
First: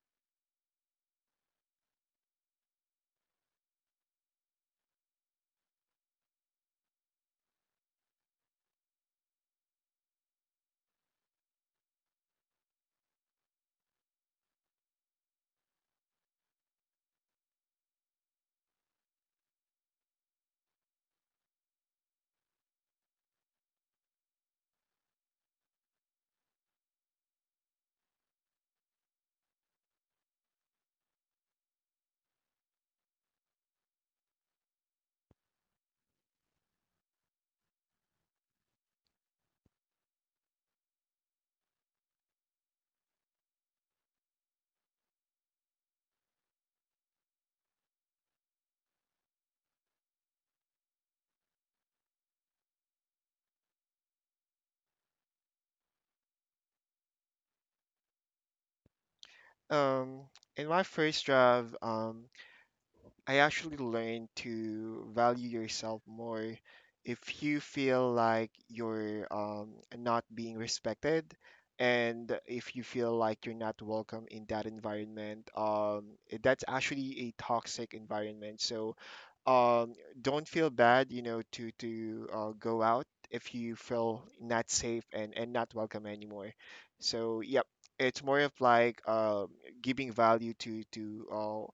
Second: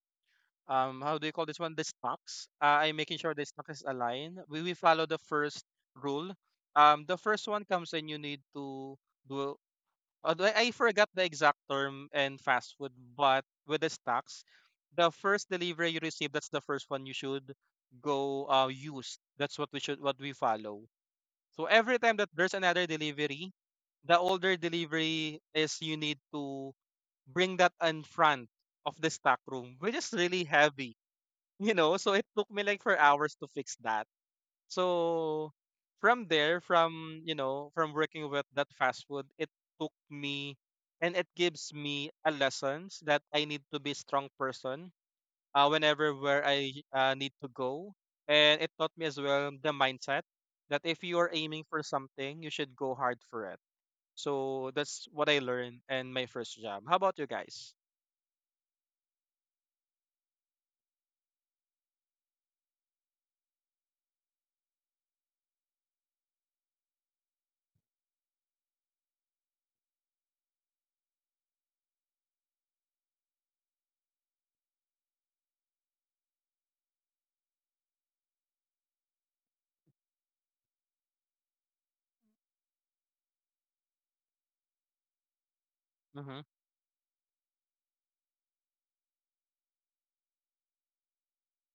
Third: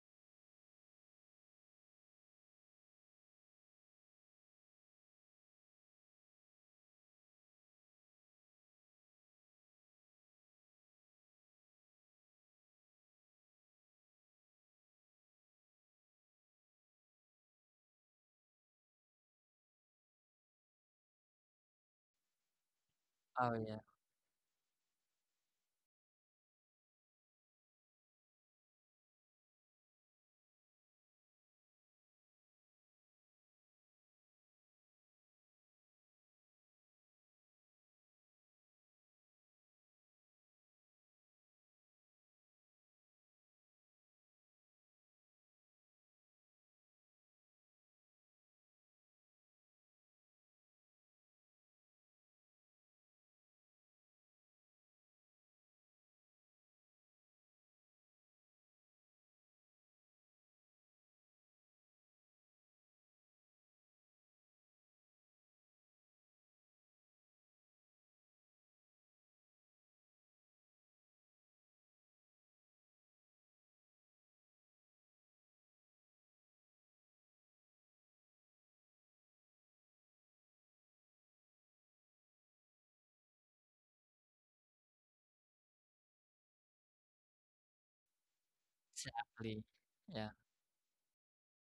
C: how do you call this one, the stocks? I'm making sure the stock is aligned. We follow the first rule. The first one comes in, you need to do. Although I forgot the exact term in fast food, but with the stocks, the first delivery you receive, that's the first one you should go, use. That's what we should what we follow. So every time that there's another
A: right.
C: delivery,
A: Oh yeah,
C: the older delivery is you need to bring that in front of the stock room, which is really heavy, <laughs> you know. So it took me like for hours to fix that. So from there, from you know, from working with that fast food, it took me and it gives me a lessons that I need to be strong person, whenever where I, need to go. And it taught me as well the mindset that if you are aiming for something, you should go hard for it. So that's what I learned in my first job. How about you guys?
B: Um, in my first job, I actually learned to value yourself more. If you feel like you're not being respected, and if you feel like you're not welcome in that environment, that's actually a toxic environment. So um, don't feel bad, you know, to go out if you feel not safe and not welcome
C: Mm-hmm.
B: anymore. So yep, it's more of like
A: exactly.
B: giving
A: Yeah.
B: value uh,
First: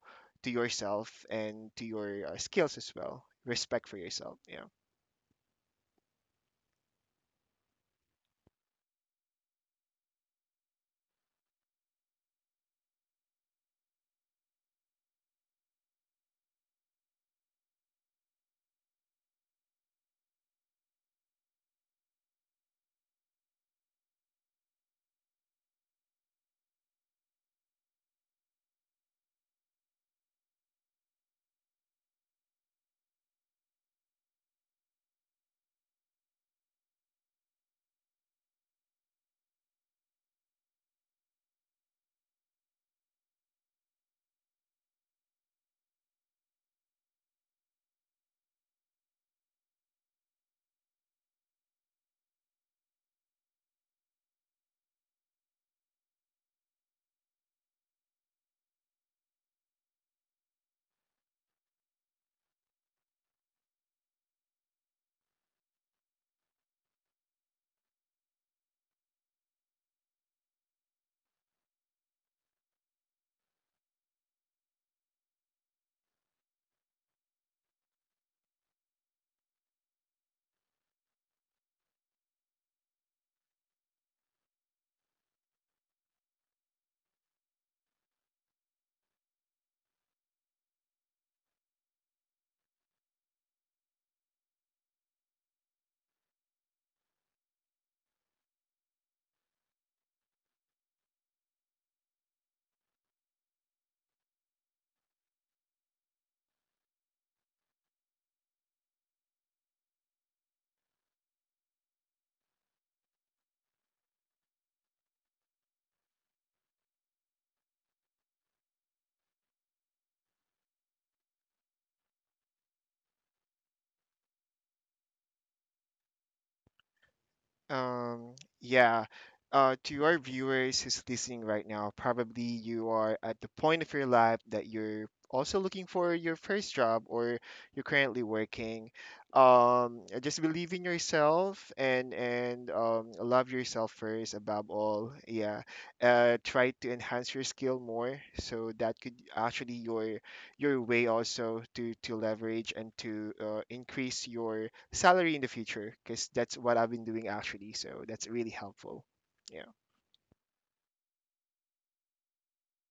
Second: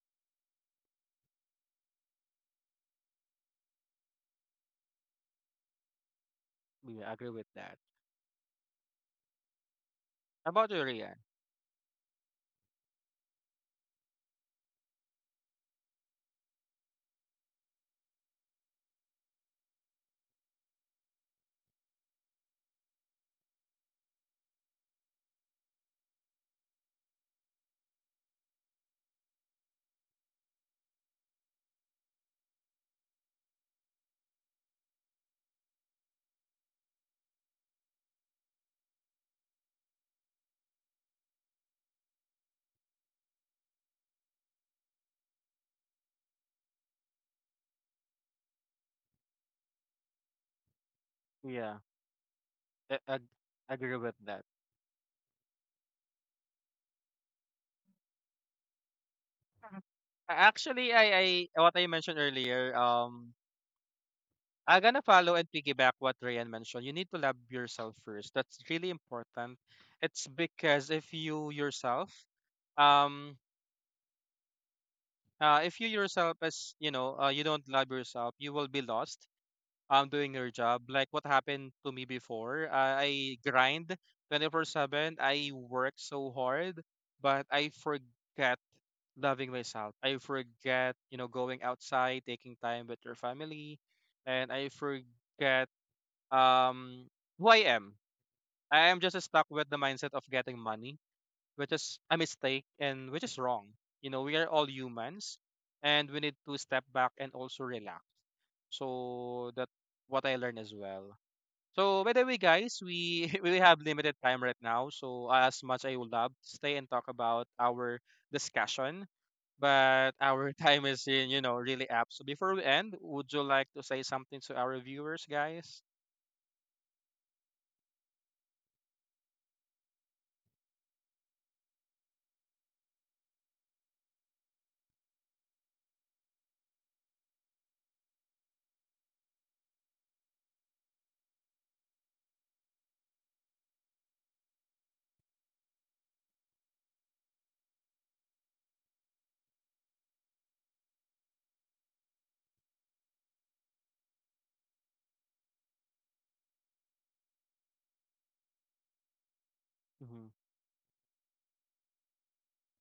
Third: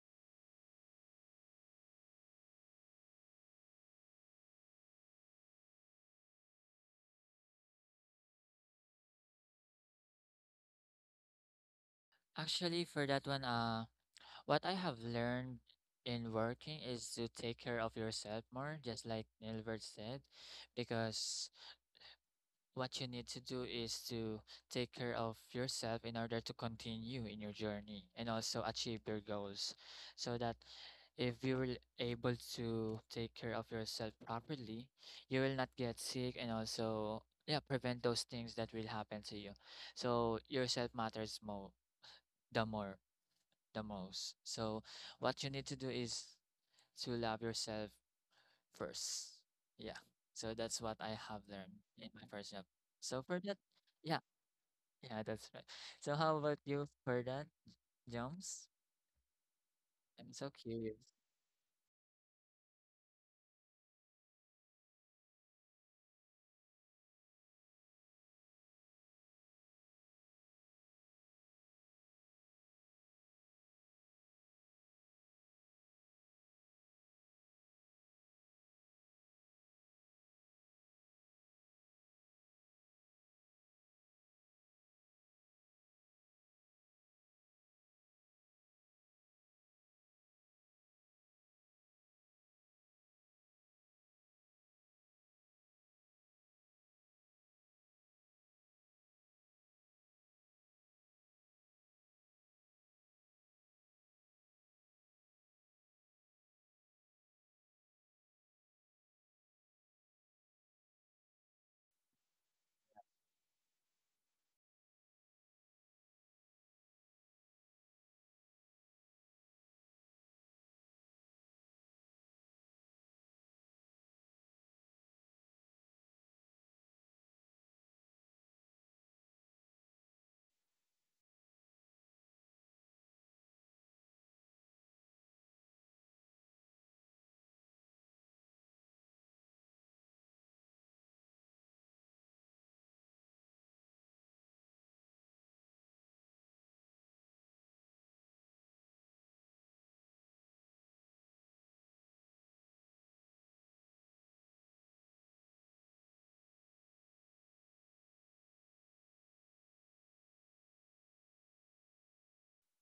B: to yourself, and to your skills as well. Respect for yourself, yeah.
C: Yeah, I agree with that. How about you, Rian?
A: Actually, for that one, what I have learned in working is to take care of yourself more, just like Nilbert said, because what you need to do is to take care of yourself in order to continue in your journey and also achieve your goals. So that if you will able to take care of yourself properly, you will not get sick and also yeah, prevent those things that will happen to you. So yourself matters more the most. So what you need to do is to love yourself first. Yeah. So that's what I have
C: Yeah,
A: learned in my first job.
C: I,
A: So for that,
C: I agree with
A: yeah,
C: that.
A: yeah, that's right. So how about you for that, Jones?
C: A
A: I'm so
C: actually,
A: curious.
C: I what I mentioned earlier, I'm gonna follow and piggyback what Ryan mentioned. You need to love yourself first. That's really important. It's because um, if you yourself as you know, you don't love yourself, you will be lost. Doing your job, like what happened to me before. I grind 24/7. I work so hard, but I forget. Loving myself. I forget, you know, going outside, taking time with your family, and I forget, um who I am. I am just stuck with the mindset of getting money, which is a mistake and which is wrong. You know, we are all humans and we need to step back and also relax. So that what I learned as well. So by the way, guys, we <laughs> we have limited time right now. So as much I would love to stay and talk about our discussion, but <laughs> our time is in, you know, really up. So before we end, would you like to say something to our viewers, guys?
B: Um, yeah. To our viewers who's listening right now, probably you are at the point of your life that you're also looking for your first job, or you're currently working. Just believe in yourself, and love yourself first above all. Yeah. Try to enhance your skill more, so that could actually your way also to leverage and to increase your salary in the future, because that's what I've been doing actually. So that's really helpful. Yeah.
C: Hmm.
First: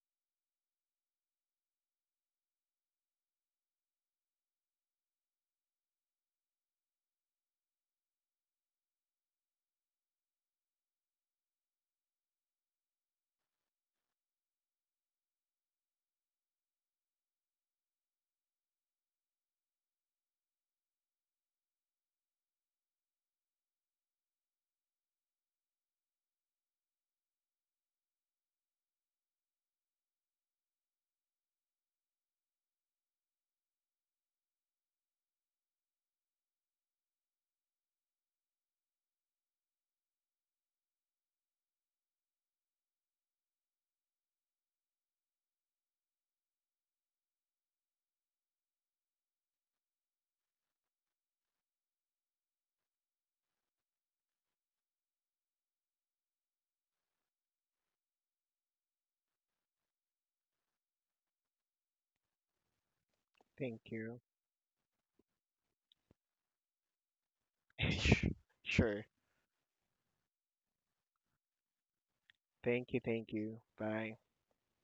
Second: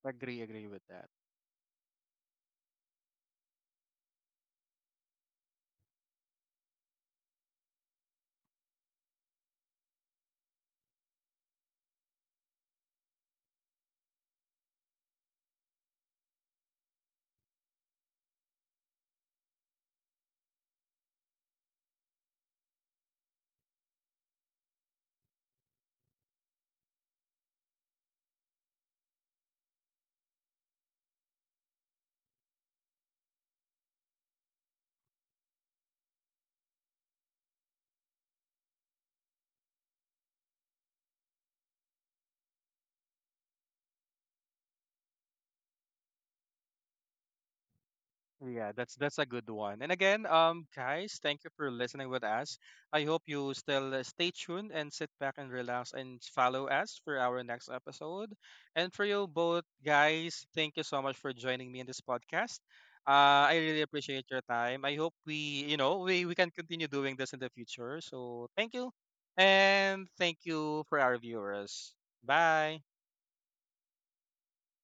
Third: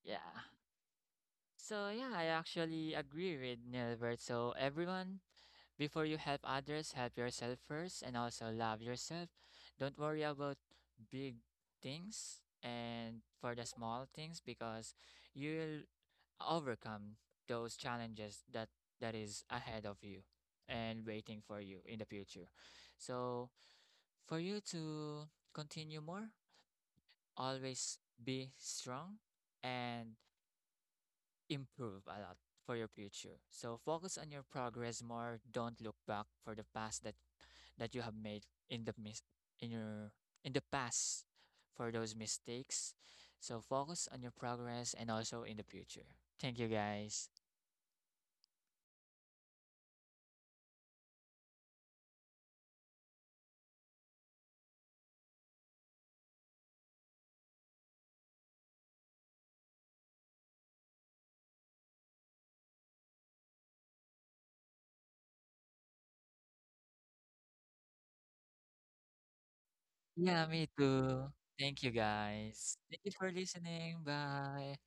A: Yeah.
C: Agree, agree with that.
A: So yeah, I actually agree with Nilbert. So everyone, before you help others, help yourself first and also love yourself. Don't worry about big things and for the small things because you'll overcome those challenges that is ahead of you and waiting for you in the future. So for you to continue more, always be strong and improve a lot for your future. So focus on your progress more. Don't look back for the past that you have made in the in your in the past for those mistakes. So focus on your progress and also in the future. Thank you guys.
C: Yeah, that's a good one. And again, guys, thank you for listening with us. I hope you still, stay tuned and sit back and relax and follow us for our next episode. And for you both guys, thank you so much for joining me in this podcast. I really
B: Thank you.
C: appreciate your time. I hope we, you know, we can continue doing this in the future.
B: <laughs>
C: So thank you,
B: Sure.
C: and
A: Yeah,
C: thank
A: me
C: you for our
A: too. Thank you,
C: viewers.
A: guys.
C: Bye.
B: Thank you.
A: Thank you for
B: Thank you.
A: listening.
B: Bye.
A: Bye.